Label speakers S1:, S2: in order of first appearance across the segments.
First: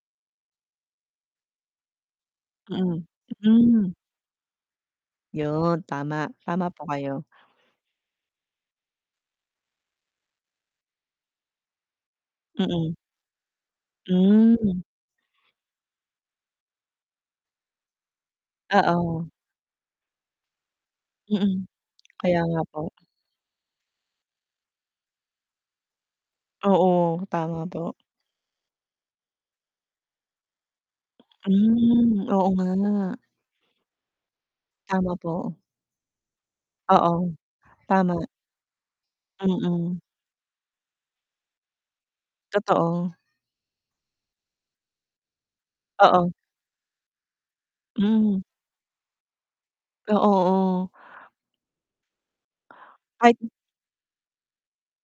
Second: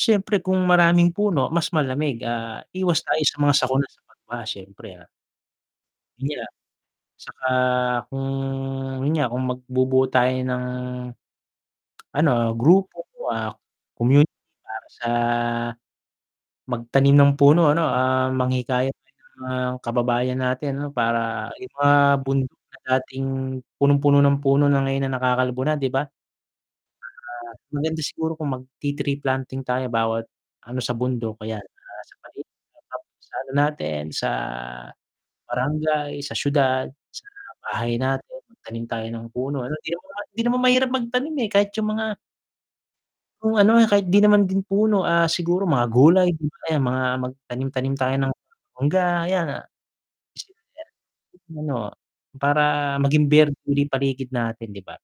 S1: Siyempre kung maraming puno mas malamig, ah, iwas
S2: Mm,
S1: tayo sa mga sakuna,
S2: mm.
S1: sa pagbaha, syempre, ah,
S2: Yun, tama.
S1: yun nga
S2: Tama po kayo.
S1: tsaka kung yun nga, kung magbubuo tayo ng ano,
S2: Mm.
S1: grupo, ah, community
S2: Hmm.
S1: para sa magtanim ng puno ano, ah, manghikayat ng
S2: Oo.
S1: mga kababayan natin 'no. Para
S2: Mm.
S1: yung mga
S2: Kaya
S1: bundok
S2: nga
S1: na
S2: po.
S1: dating punong-puno ng puno na ngayon na nakakalbo na, 'di ba? Tsaka
S2: Oo, tama po.
S1: maganda siguro kung magti-tree planting tayo bawat ano sa bundok kaya
S2: Hmm,
S1: [unintelligible]
S2: oo nga.
S1: sa ano natin sa
S2: Tama po.
S1: barangay, sa siyudad, sa
S2: Oo,
S1: bahay
S2: tama.
S1: natin, magtanim tayo ng puno ano, hindi
S2: Mm.
S1: naman hindi naman mahirap magtanim, eh, kahit yung mga
S2: Totoo.
S1: yung ano, ah, kahit di naman din puno, ah, siguro mga gulay,
S2: Oo.
S1: ayan mga magtanim-tanim tayo ng
S2: Mm.
S1: mangga 'yan, ah,
S2: Oo, oo.
S1: [unintelligible] ano para maging
S2: Kahit
S1: berde uli yung paligid natin, 'di ba?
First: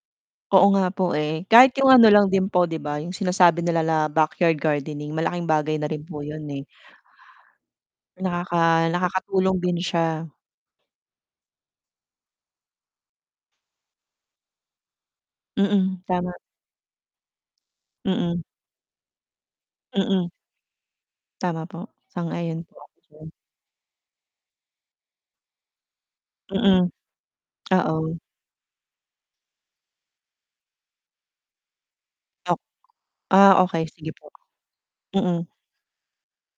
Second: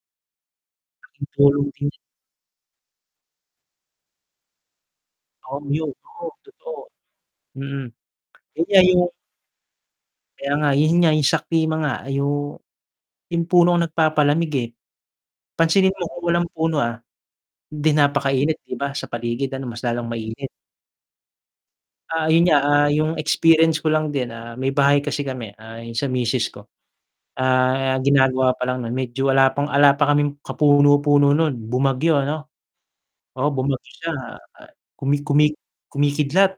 S2: Oo nga po,
S1: Laking
S2: eh.
S1: tulong
S2: Kahit
S1: din
S2: yung
S1: yun.
S2: ano lang din po 'di ba, yung sinasabi nila na backyard gardening, malaking
S1: Oo
S2: bagay na
S1: yun,
S2: rin po
S1: totoo,
S2: yun, eh.
S1: totoo, mm.
S2: Nakaka
S1: Yun nga yung
S2: nakakatulong din siya.
S1: Kaya nga yun nga yung sa klima nga yung yung puno ang nagpapalamig, eh. Pansinin
S2: Mm,
S1: mo kung
S2: tama.
S1: walang puno, ah, 'di
S2: Mm.
S1: napakainit 'di ba sa paligid ano, mas lalong
S2: Mm.
S1: mainit.
S2: Tama po.
S1: Ah, yun nga,
S2: Sang-ayon po
S1: ah,
S2: ako
S1: yung
S2: diyan.
S1: experience ko lang din, ah, may bahay kasi kami, ah, yung sa misis ko.
S2: Mm.
S1: Ah,
S2: Oo.
S1: ginagawa pa lang nun, medyo wala pang wala pa kaming kapuno-puno nun bumagyo ano?
S2: Ak
S1: Oo,
S2: ah,
S1: bumagyo
S2: okey. Sige
S1: siya,
S2: po,
S1: ah, kumi
S2: mm.
S1: kumi kumikidlat,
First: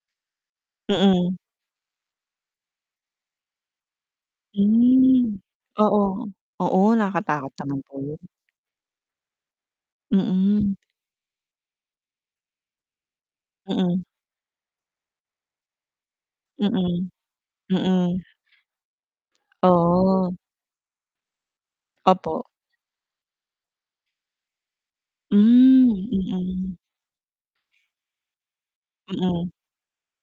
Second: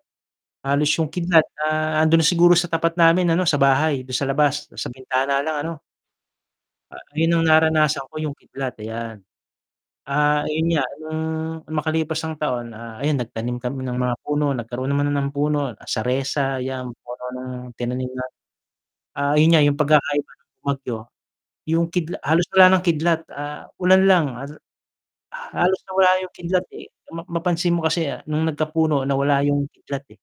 S1: halos yung
S2: Mm.
S1: kidlat, ah, nandun na siguro sa tapat namin ano, sa bahay, dun sa labas, sa
S2: Hmm,
S1: bintana lang ano.
S2: oo. Oo,
S1: Ayan yung
S2: nakatakot naman po
S1: naranasan ko
S2: yun.
S1: yung kidlat, ayan. Ah, ayun
S2: Mm.
S1: nga nung makalipas ang taon, ah, ayun nagtanim kami ng
S2: Mm.
S1: mga puno, nagkaroon naman ng puno, saresa 'yan,
S2: Mm,
S1: puno ng tinanim
S2: mm.
S1: na, ah, ayun nga yung pagkakaiba
S2: Oh.
S1: ng bumagyo, yung kidla
S2: Opo.
S1: halos wala ng kidlat, ah, ulan lang. Hal halos
S2: Hmm,
S1: nawala yung kidlat,
S2: mm.
S1: eh, ma mapansin mo kasi nung nagkapuno nawala
S2: Mm.
S1: yung kidlat ,eh.